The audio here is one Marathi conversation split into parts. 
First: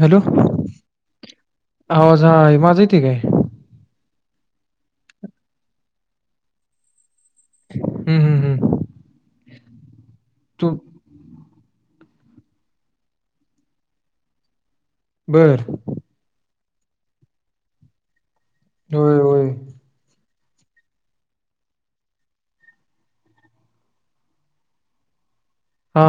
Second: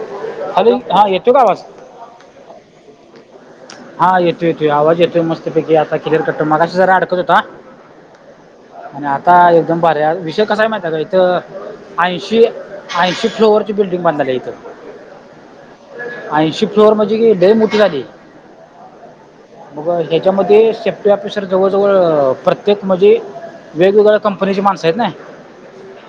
हॅलो. हॅलो हा येतो का आवाज आवाज हा माझ येते काय? हा येतो येतय आवाज येतय मस्त पैकी आता खिर कटो मगाशी जरा अडकत हं, हं, हं. आणि आता एकदम भऱ्या विषय कसा आहे तू माहित आहे का? थ ऐंशी ऐंशी फ्लोअरची बिल्डिंग बांधलेली आहे इथं. बर. ऐंशी फ्लॉवर म्हणजे लई मोठी झाली. दुदु. मग ह्याच्यामध्ये सेफ्टी ऑफिसर जवळजवळ प्रत्येक म्हणजे वेगवेगळ्या कंपनीची माणसं आहेत नाय. हा.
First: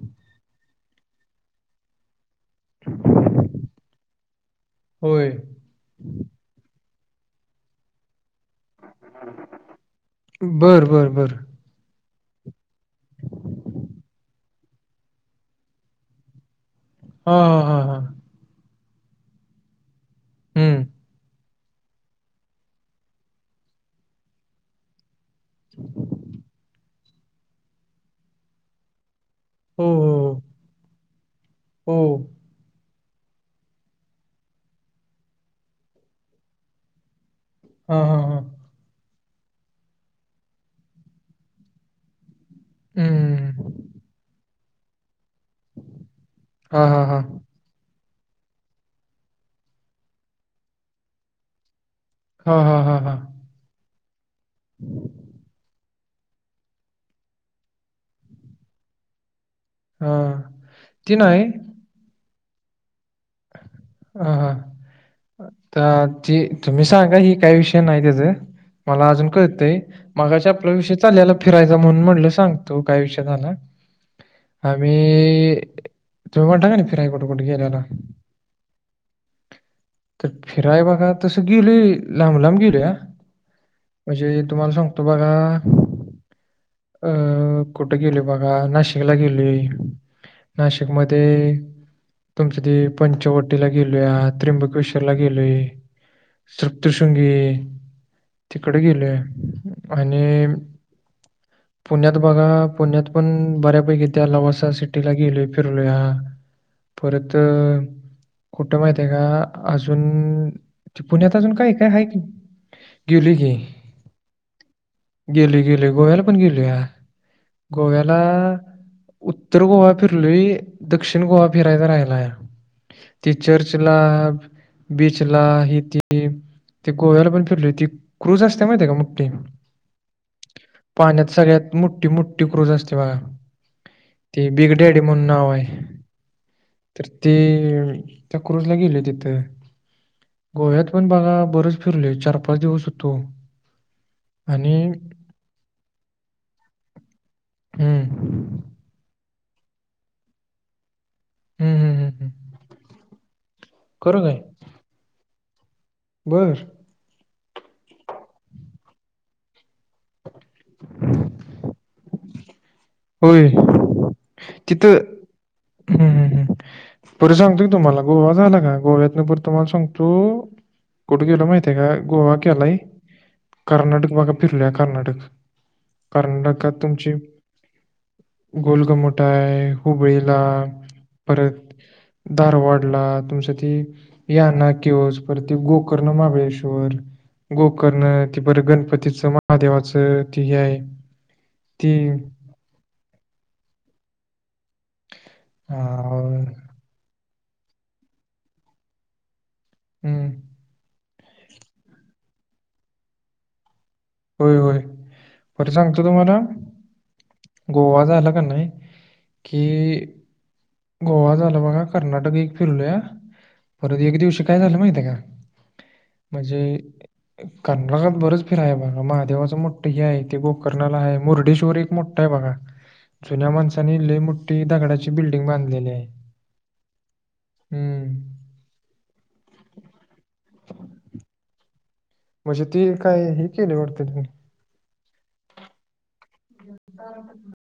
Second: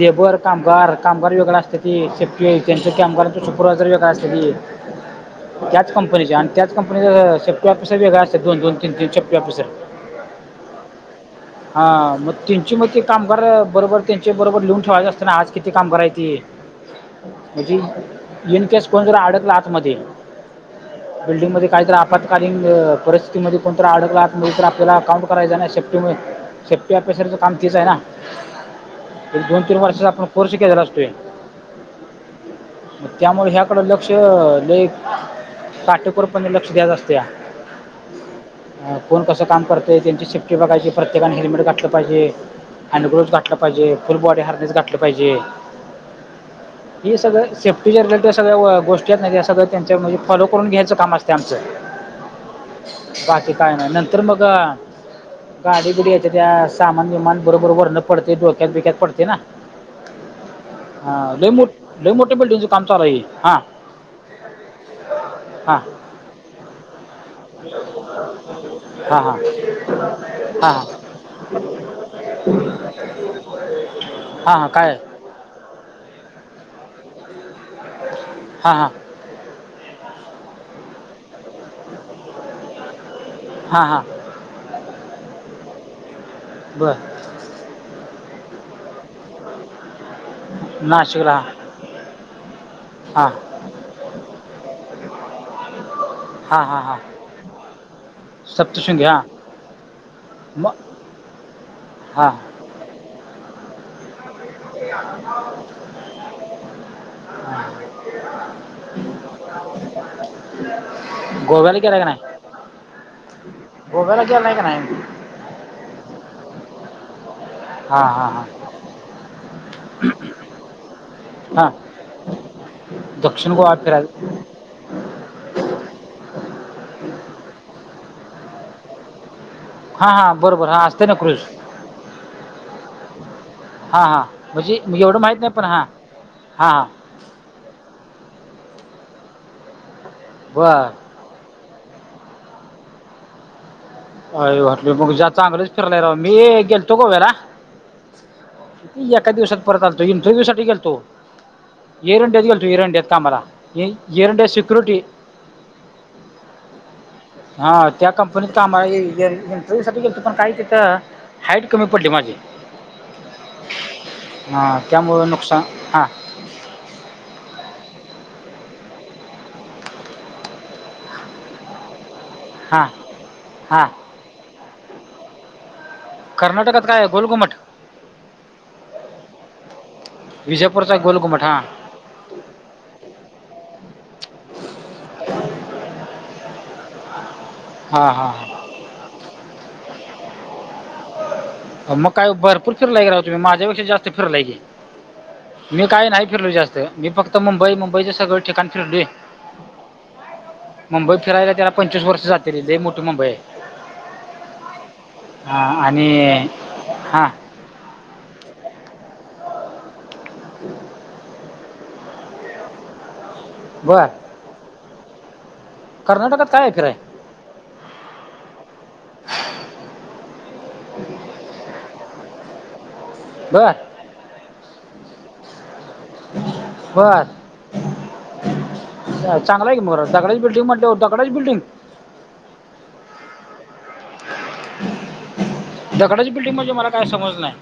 लेबर कामगार. कामगार वेगळं असत्याती. त्यांचं की कामगारा सुपरवायझर वेगळं असत्याती. होय. त्याच कंपनीच्या त्याच कंपनीचा सेप्टी ऑफिसर वेगळा असत दोन-दोन, तीन-तीन शेप्टी ऑफिसर. बरं, बरं, बरं. हा. मग त्यांची मग ते कामगार बरोबर त्यांचे बरोबर लिहून ठेवायचे असत ना आज किती कामगार आहेती. हां, हां, म्हणजे हां, हां. येनकस कोण तर अडकला आत मध्ये हं. बिल्डिंग मध्ये काहीतरी आपत्कालीन परिस्थितीमध्ये कोणत अडकलात आत मध्ये कोण तर आपल्याला अकाउंट करायचं नाही सेफ्टीमुळे सेफ्टी ऑफिसर च काम तीच आहे ना. दोन-तीन हो, वर्षाचा आपण हो, कोर्स केलेला असतोय. हो. हो. त्यामुळे ह्याकडें लक्ष ल‌ई काटेकोरपणे लक्ष द्यायचं असतया. हा हा हा. कोण कसं काम करतय त्यांची सेफ्टी बघायची प्रत्येकाने हेल्मेट घातलं पाहिजे. हँड ग्लोव घाठलं हं. पाहिजे फुल बॉडी हार्नेस घाठलं पाहिजे. हां, हां, हे हां. सगळं सेफ्टीच्या रिलेटेड सगळ्या गोष्टी आहेत सगळ त्यांच्या म्ह फॉलो करून घ्यायचं काम असते आमचं हां, हां, हां, हां. बाकी काय नाही नंतर मग गाडी बुडी येत्या त्या सामान विमान बरोबर वरणं पडते डोक्यात बिक्यात पडते ना. हां. ती हा. नाही. ल ल‌ई मोठे बिल्डिंगच काम चालू आहे हा. ह हा. तर ती तुम्ही सांगा ही काही विषय नाही त्याच मला हां अजून हां कळतय. मागाच्या आपला हां विषय चालल्याला फिरायचा म्हणून म्हणलं सांगतो काय विषय झाला. हां हां काय आम्ही तुम्ही म्हणता का नाही फिराई कुठे कुठे गेल्याला. हां हां. तर फिराय बघा तसं गेल लांब लांब गेलो या. हा. म्हणजे तुम्हाला सांगतो बघा बर अं कुठे गेलोय बघा नाशिकला गेलोय नाशिकमध्ये नाशिकला तुमची ती हां पंचवट टीला गेलोय त्र्यंबकेश्वर ला गेलोय हां हां हां सप्तशृंगी तिकडं सप्तशृंगी गेलोय हां आणि मग पुण्यात हां बघा पुण्यात पण बऱ्यापैकी त्या लवासा सिटीला गेलोय फिरलोया. परत कुठं माहित आहे का अजून ते पुण्यात अजून काय गोव्याला काय गेला हाय का कि नाही गिलूय कि आदू आलाय काय नाही? गेलोय गेलोय गोव्याला पण गेलोया हां गोव्याला हां हां उत्तर गोवा फिरलोय दक्षिण गोवा हां फिरायचा राहिलाया ते दक्षिण गोवा चर्चला फिरायला बीचला ही ती ते गोव्याला पण फिरलोय ती क्रुज असते माहिती का मोठी हा हां बरोबर हा असते ना पाण्यात क्रुज सगळ्यात मोठी मोठी क्रूज असते बघा हा हा ते बिग म्हणजे डॅडी एवढं म्हणून माहित नाव नाही पण आहे हा हा हा तर ते त्या क्रुजला गेलोय तिथं गोव्यात बर पण बघा बरच फिरलोय चार-पाच दिवस हुतो. आय वाटलं मग ज चांगलंच फिरलाय राव मी गेलतो गोव्याला हं, एका दिवसात परत आलतो इंटरव्हूसाठी गेलतो हं, हं, हं, एयर हं. इंडियात गेलतो एयर इंडियात कामाला खरं एयर काय? इंडिया सिक्युरिटी बरं हा त्या कंपनीत काम इंटरव्हू साठी गेलतो पण काय तिथं हाइट कमी पडली माझी होय हां तिथं त्यामुळं नुकसान हां हम्म हम्म हम्म परत सांगतो कि तुम्हाला गोवा झाला का गोव्यातनं परत तुम्हाला सांगतो कुठं गेलो माहितिये का गोवा केलाय हां हां कर्नाटक बघा फिरलय कर्नाटक कर्नाटकात काय आहे? तुमची गोलघुमट गोलघुमट हाय हुबळीला विजयपूरचा गोलघुमट परत हां धारवडला तुमचं ती याना कयूझ परत ते गोकर्ण महाबळेश्वर गोकर्ण हां हां ती हां परत गणपतीचं, महादेवाचं ती हे हाय आओ मग काय भरपूर फिरलाय कि राव तुमी माझ्यापेक्षा जास्त फिरलाय कि हा मी काय नाही फिरलो हम्म जास्त मी फक्त मुंबई मुंबईचे सगळ ठिकाण फिरलोय. हम्म मुंबई फिरायला त्याला पंचवीस वर्ष जातील लई मोठी मुंबई होय होय हाय हा बरं सांगतो आणि तुम्हाला हा गोवा झालं कं नाही गोवा झालं बघा कर्नाटक एक फिरलोया परत बर एक दिवशी काय झालं माहिते का? कर्नाटकात म्हणजे काय आहे फिराय कर्नाटकात बरच फिराया महादेवाचं मोठं हे हाय ते गोकर्णाला हाय मुरडेश्वर एक मोठं हाय बघा जुन्या बर माणसांनी लई मोठी दगडाची बिल्डिंग बांधलेली हाय. बर चांगला हाय कि मग दगडाची बिल्डिंग म्हटल्यावर दगडाची बिल्डिंग म्हणजे ती काय, हे केली होतं त्यांनी दगडाची बिल्डिंग म्हणजे मला काय समजलं नाय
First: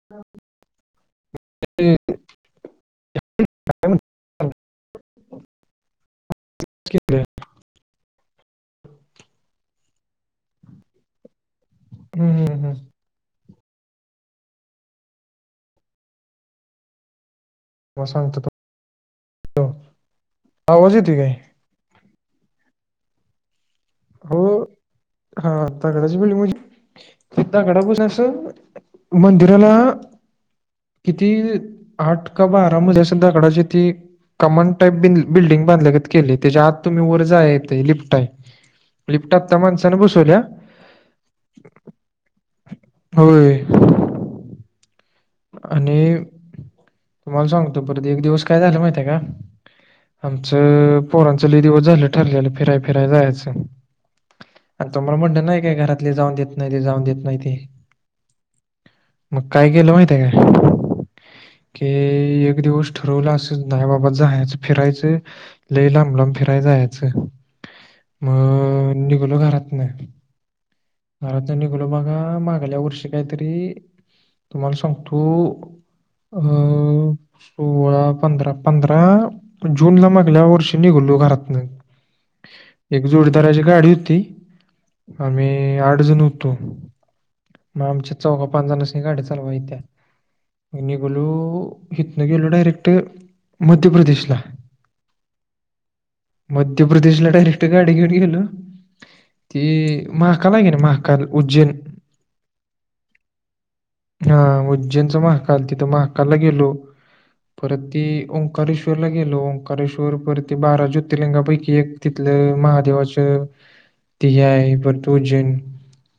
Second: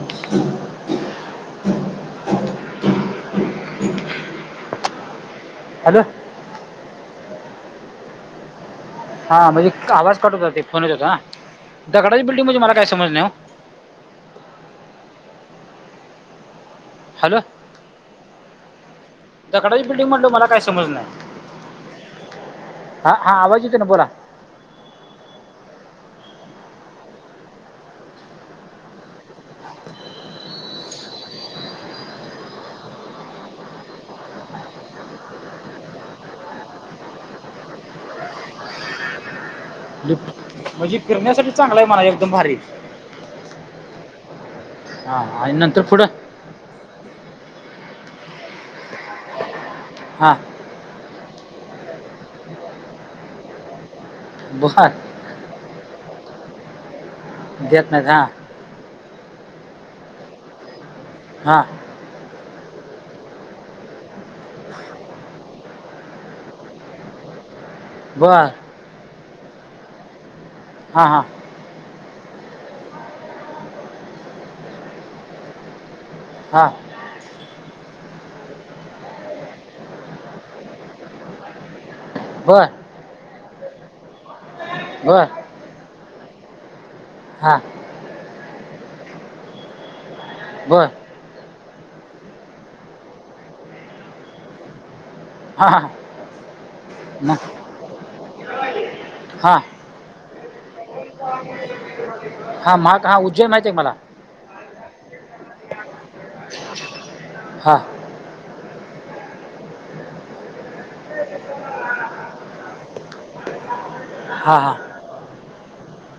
[inaudible] [inaudible] हॅलो. [inaudible] हा म्हणजे इतका आवाज कट होता, ते फोनवर त्येचा. दगडाची हम्म बिल्डिंग म्हणजे हम्म मला हम्म काय समजल नाई ओ. हॅलो. मग सांगतो तो दगडाची बिल्डिंग म्हणाल्यावर मला काय समजलं आवाज नाय. येतोय काय हा, हा आवाज येतो ना बोला. हो, हा आता [unintelligible] [unintelligible] मंदिराला किती आठ का बारा मजले असल दगडाची ती कमान टाईप बि बिल्डिंग बांधल्यागत केले. त्याच्या आत तुम्ही वर जाया येतंय, लिफ्ट हाय. लिफ्ट टोपचा म [inaudible] म्हणजे, म्हणजे फिरण्यासाठी चांगलं हे मला एकदम भारी. होय. हा नंतर पुढं आणि, तुम्हाला सांगतो परत एक दिवस काय झालं माहिती -ते का, हा आमचं पोरांचं लै दिवस झालं ठरलेलं, फिराय फिराय जायचं बर आणि तुम्हाला म्हनलं नाई का, घरातले जाऊन देत नाई, जाऊन देत नाहीत. देत नाहीत, हा. मग काय केलं माहितय का मी हा? ते एक दिवस ठरवलं असं, नाई बाबा जायचं फिरायचंय लई लांब लांब फिराय जायचं बरं निघलो घरातनं, हा हा घरात निघलो बघा, मागल्या वर्षी काईतरी, तुम्हाला सांगतो हा अं सोळा, पंधरा पंधरा जूनला, मागल्या वर्षी निघलो घरातनं बर एक जोडीदाराची गाडी होती, बर आम्ही आठ जण होतो. हा. मग आमच्या चौघा पांच जणांसनी गाडी चालवा येतीया. मग बर निघलो, हिथनं गेलो डायरेक्ट मध्य प्रदेशला हा. मध्य प्रदेशला म- डायरेक्ट गाडी घेतली ना हा ते महाकाल आहे कणी महाकाल उज्जैन हा महाग हा उज्जैन माहितेये मला. त्याचं महाकाल तिथं महाकालला गेलो, हा परत ते ओंकारेश्वरला गेलो, ओंकारेश्वर परत ते बारा ज्यो ज्योतिर्लिंगपैकी एक तिथलं, महादेवाचं हा हा [unintelligible] परत उरजैन,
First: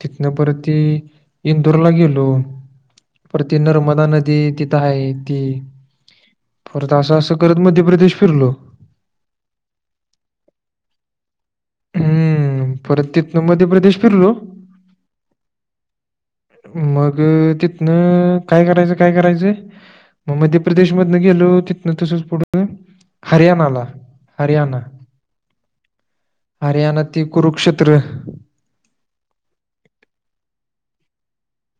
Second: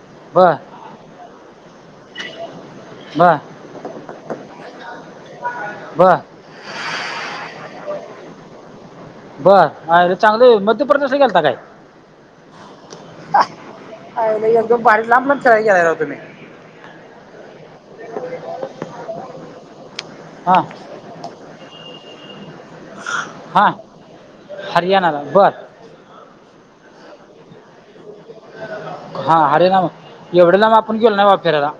तिथनं बर परत ते इंदूरला गेलो. बर. परत ती नर्मदा नदी, तिथं हाये ती बर परत असं असं करत, मध्यप्रदेश फिरलो. बर आयला चांगलंय मध्यप्रदेशला गेलता काय? हम्म परत तिथनं मध्य प्रदेश फिरलो अयाला एकदम भारीत लांब-लांब फिराय गेलाय राव तुम्हीं. मग तिथंन काय करायचं, काय करायचंय मग हा मध्यप्रदेश म तिथनं गेलो तिथनं तसच पुढं हा हरियाणाला, हरियाणा. हरियाणाला बर. हरियाणात ते कुरुक्षेत्र. हा हारेराम एवढं लांब आपण गेलो ना बा फिरायला.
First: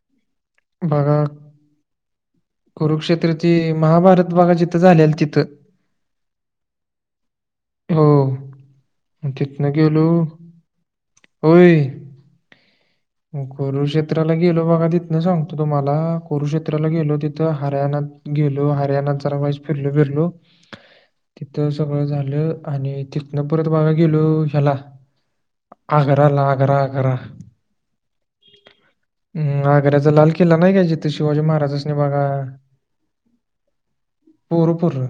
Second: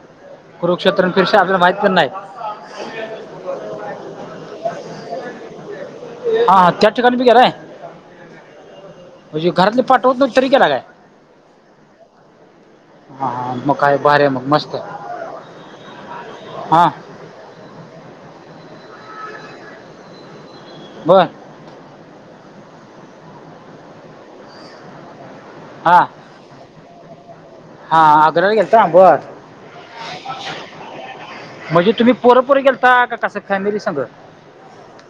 कुरुक्षेत्र बघा ते साधं माहित पण नाही. कुरुक्षेत्र ते महाभारत बघा जिथं झालेल तिथं. हा, हा. त्या ठिकाणी बी गेलाय. हो मग म्हणजे तिथनं घरातले गेलो पाठवत नव्हतीत तरी गेला काय? होय हा मग हा काय भारी कुरुक्षेत्राला आहे मग गेलो मस्त बघा आहे तिथनं सांगतो तुम्हांला, कुरुक्षेत्राला हा गेलो ते थ हरियाणात गेलो, हरियाणात जरा वाईस फिरलो- बिरलो. बरं तिथं सगळं झालं आणि तिथंन परत बगा गेलो ह्याला हा आग्रा ला, आग्रा -आग्रा. हा आग्रला गेलता बर अं, आग्र्याचा लाल किल्ला नाही का जिथं शिवाजी म्हणजे महाराजांनी तुम्ही बघा पोरं- पोरं गेलता का? कसं फॅमिली संगं? पोरं -पोरं.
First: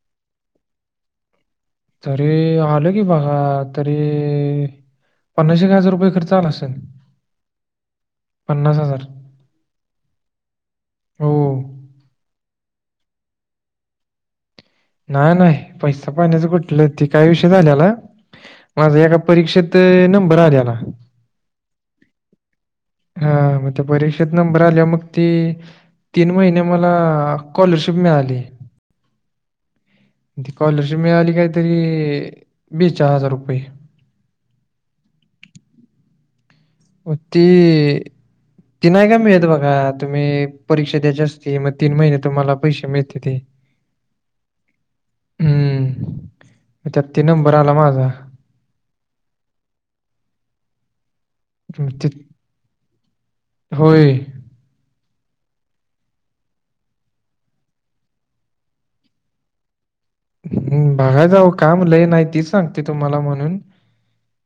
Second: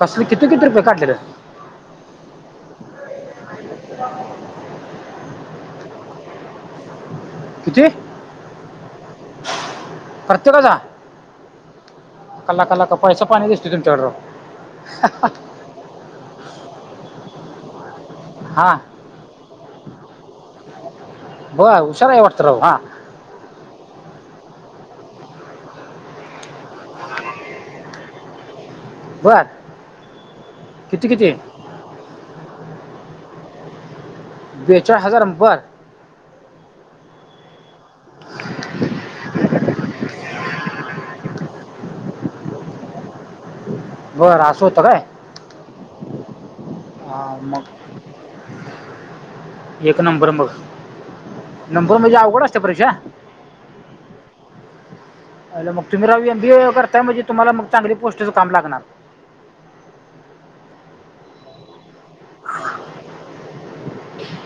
कसलं किती- किती रुपये काढलेलं? तरी आलं की, बघा तरी पन्नास एक हजार रुपये खर्च आला असंल. किती प्रत्येकाचा? हो लाका -लाका पैसा पाणी दिसतोय तुमच्याकडं राव. नाही -नाही पैसा पाण्याचं कुठलं, ते काय विषय झालेला हा. माझा एका परीक्षेत नंबर आलेला. व्हयं, हुशार हाय वाटतं राव हा. हा मग त्या परीक्षेत नंबर आल्यावर मग ती तीन महिने मला स्कॉलरशिप मिळाली. बर. ती स्कॉलरशिप किती किती मिळाली काहीतरी बेचाळ हजार रुपये. बेचाळ हजार, बर. मग ती ती नाही का मिळत बघा तुम्हीं परीक्षा द्यायची असते मग तीन महिने तुम्हांला पैसे मिळत्याती, बर असं होतं काय ह.. मग त्यात ते हा, नंबर मग आला माझा. एक नंबर मग मग नंबर ते म्हणजे अवघड असत्या परीक्षा? होय. आयला मग तुम्ही राव एमबीए करताय, म्हणजे तुम्हांला मग चांगली पोस्टचं काम लागणार. हुं. बघायचं आओ काम लई नाही, तीच सांगतोय तुम्हांला म्हणून.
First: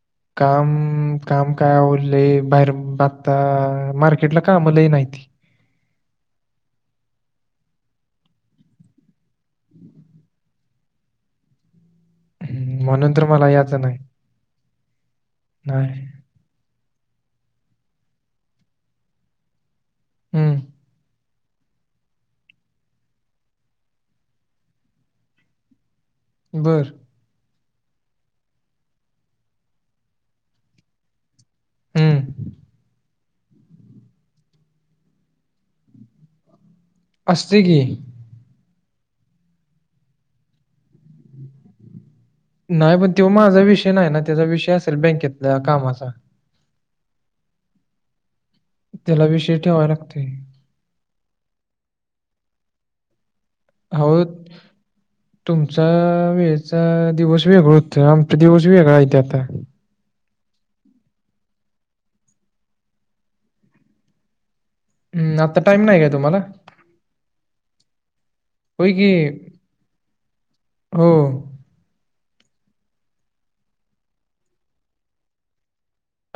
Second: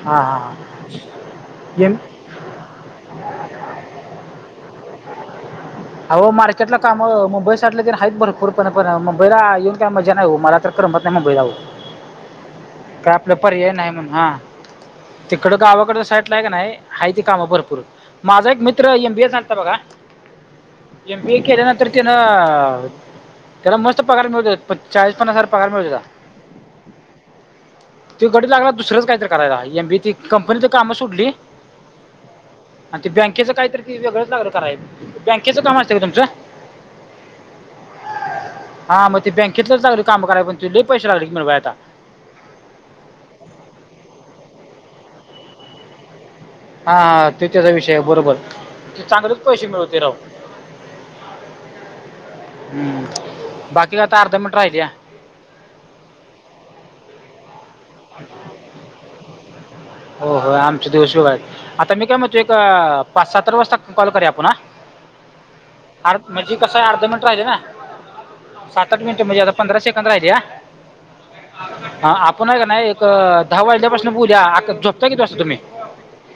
हां हां काम, काम काय आओ एम लई बाहेर बघ आता मार्केटला काम लई नाहीती. आहो मार्केटला कामं मुंबई साइडला तर आहेत भरपूर, पण मुंबईला येऊन काय मजा नाही हो, मला तर करमत नाही मुंबईला आहो. [inaudible] म्हणून काय तर आपला मला पर्याय याचं नाही म्हणून हा. तिकड गावाकड नाही. साई इतला कणी हायती काम भरपूर, माझा एक मित्र एमबीए झालता बघा. हम्म. एम बी ए केल्यानंतर त्यान. त्याला मस्त पगार मिळत, चाळीस पन्नास हजार पगार मिळत होता. बरं. तो गडी लागला दुसरंच काहीतरी करायला, एम बी ए ची कंपनीतली कामं सोडली. हं. आणि ते बँकेचं काय तर ते वेगळंच लागल करायला. बँकेचं काम असतं काय तुमचं. आसतयं की. हा मग ते बँकेतलंच लागलं काम करायला, पण ते लै पैसे लागल की मिळवायला आता. नाही. पण तो माझा विषय नाही ना, त्यांचा विषय असेल बँकेतल्या कामाचा. हा हा ते त्याचा विषय बरोबर. ते त्याला चांगलंच विषय पैसे ठेवावा मिळवते राव. लागतोय. हम्म. बाकी आता अहो काय अर्धा मिनटं राहिल्या. तुमचा वेळचा दिवस वेगळं होतं, आमचा दिवस वेगळा हायती आता. हो हो. आमचे दिवस वेगळं आहेत. आता मी काय म्हणतो, एक पाच सात तर वाजता कॉल करूया आपण हा. हं, आता टाईम नाही काय आर तुम्हाला? म्हणजे कसं आहे, अर्ध मिनट राहिले ना. होय सात आठ की मिनिटं म्हणजे, आता पंधरा सेकंद राहिले हा. हो. हा आपण हाय कणी, एक दहा वाजल्यापासन बोलुया. झोपता किती वाजता तुम्ही.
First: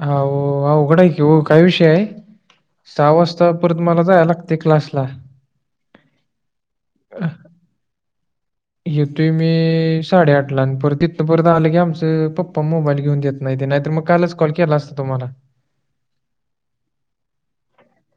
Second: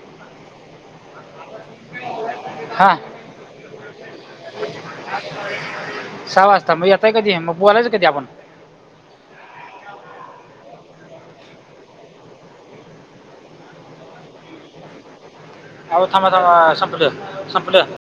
अहो अवघड आहे की ओ, काय विषय हाय. हां सहा वाजता परत मला, जाय लागतंय क्लासला. सहा वाजता. मग येताय कधी मग, बोलायच कधी आपण. येतोय मी साडेआठला. आणि परत तितनं परत आलं की, आमचं पप्पा मोबाईल घेऊन देत नाहीती. नाहीतर मग, कालच कॉल केला असता तुम्हाला. आहो, थांबा थांबा. संपल संपल.